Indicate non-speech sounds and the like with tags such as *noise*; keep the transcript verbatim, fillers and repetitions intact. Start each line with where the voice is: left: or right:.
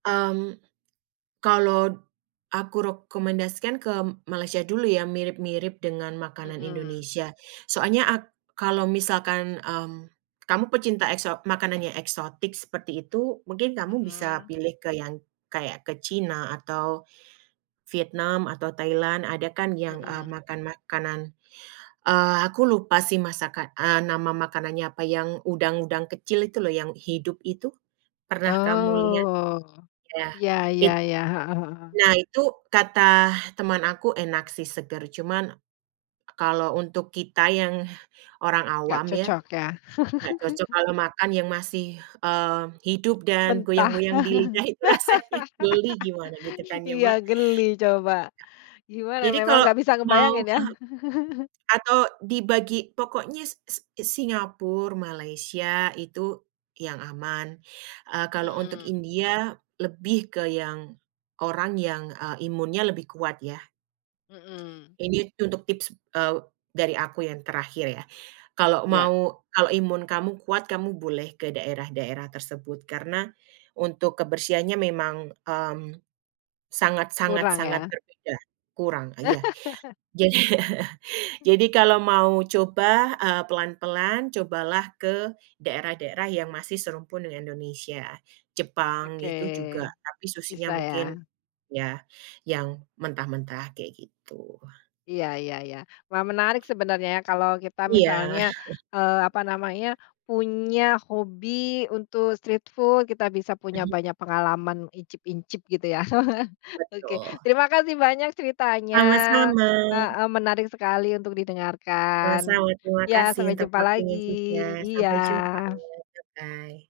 right: Mmm, kalot aku rokomendasikan ke Malaysia dulu, ya, mirip-mirip dengan makanan
left: Mhm.
right: Indonesia. Soalnya ak kalau misalkan, mmm, kamu pecinta ekso makanan yang eksotik seperti itu, mungkin kamu bisa
left: Mhm.
right: pilih ke yang kayak ke Cina atau Vietnam atau Thailand, ada kan yang, eee,
left: Mhm.
right: makan makanan, eee, aku lupa, sih, masakan eee, nama makanannya apa, yang udang-udang kecil itu loh, yang hidup itu, pernah kamu lihat?
left: Oh.
right: Ya,
left: Iya iya
right: it
left: iya, heeh heeh.
right: nah, itu katah teman aku enak, sih, seger, cuman kalau untuk kita yang orang
left: Nggak
right: awam ya,
left: cocok, ya.
right: nggak cocok
left: *chuckles*
right: kalau makan yang masih, eee, hidup dan
left: Mentah.
right: goyang-goyang di lidah,
left: *laughs*
right: itu rasanya geli gimana, gitu kan, ya,
left: Iya,
right: Mbak.
left: geli coba. Gimana,
right: Jadi
left: memang
right: kalau
left: nggak bisa
right: mau
left: ngebayangin ya.
right: ah hah
left: *chuckles*
right: atau dibagi, pokoknya S S Singapur, Malaysia itu yang aman, eee, kalau untuk
left: Mhm.
right: India lebih ke yang orang yang, eee, imunnya lebih kuat, ya.
left: Mhm.
right: Ini untuk tips, eee, dari aku yang terakhir ya, kalau
left: Ya.
right: mau kalau imun kamu kuat, kamu boleh ke daerah-daerah tersebut karena untuk kebersihannya memang, mmm, sangat sangat
left: Kurang,
right: sangat
left: ya.
right: berbeda, kurang iya,
left: *laughs*
right: jadi jadi kalau mau coba, eee, pelan-pelan, cobalah ke daerah-daerah yang masih serumpun dengan Indonesia. Jepang,
left: Oke.
right: itu juga, tapi, susyinya
left: Bisa,
right: mungkin
left: ya.
right: ya, yang mentah-mentah, kayak gitu.
left: Iya iya iya. Wah, menarik sebenernya, ya, kalau kita
right: Iya.
left: misalnya,
right: *chuckles*
left: eee, apa namanya, punya hobi untuk street food, kita bisa punya banyak pengalaman icip-incip gitu ya. *chuckles* Oke,
right: Betul.
left: terima kasih banyak ceritanya,
right: Sama-sama.
left: heeh, menarik sekali untuk didengarkan.
right: Sama-sama, terima
left: Ya,
right: kasih
left: sampai
right: untuk
left: jumpa lagi.
right: waktunya juga. Sampai jumpa.
left: Iya.
right: Bye-bye.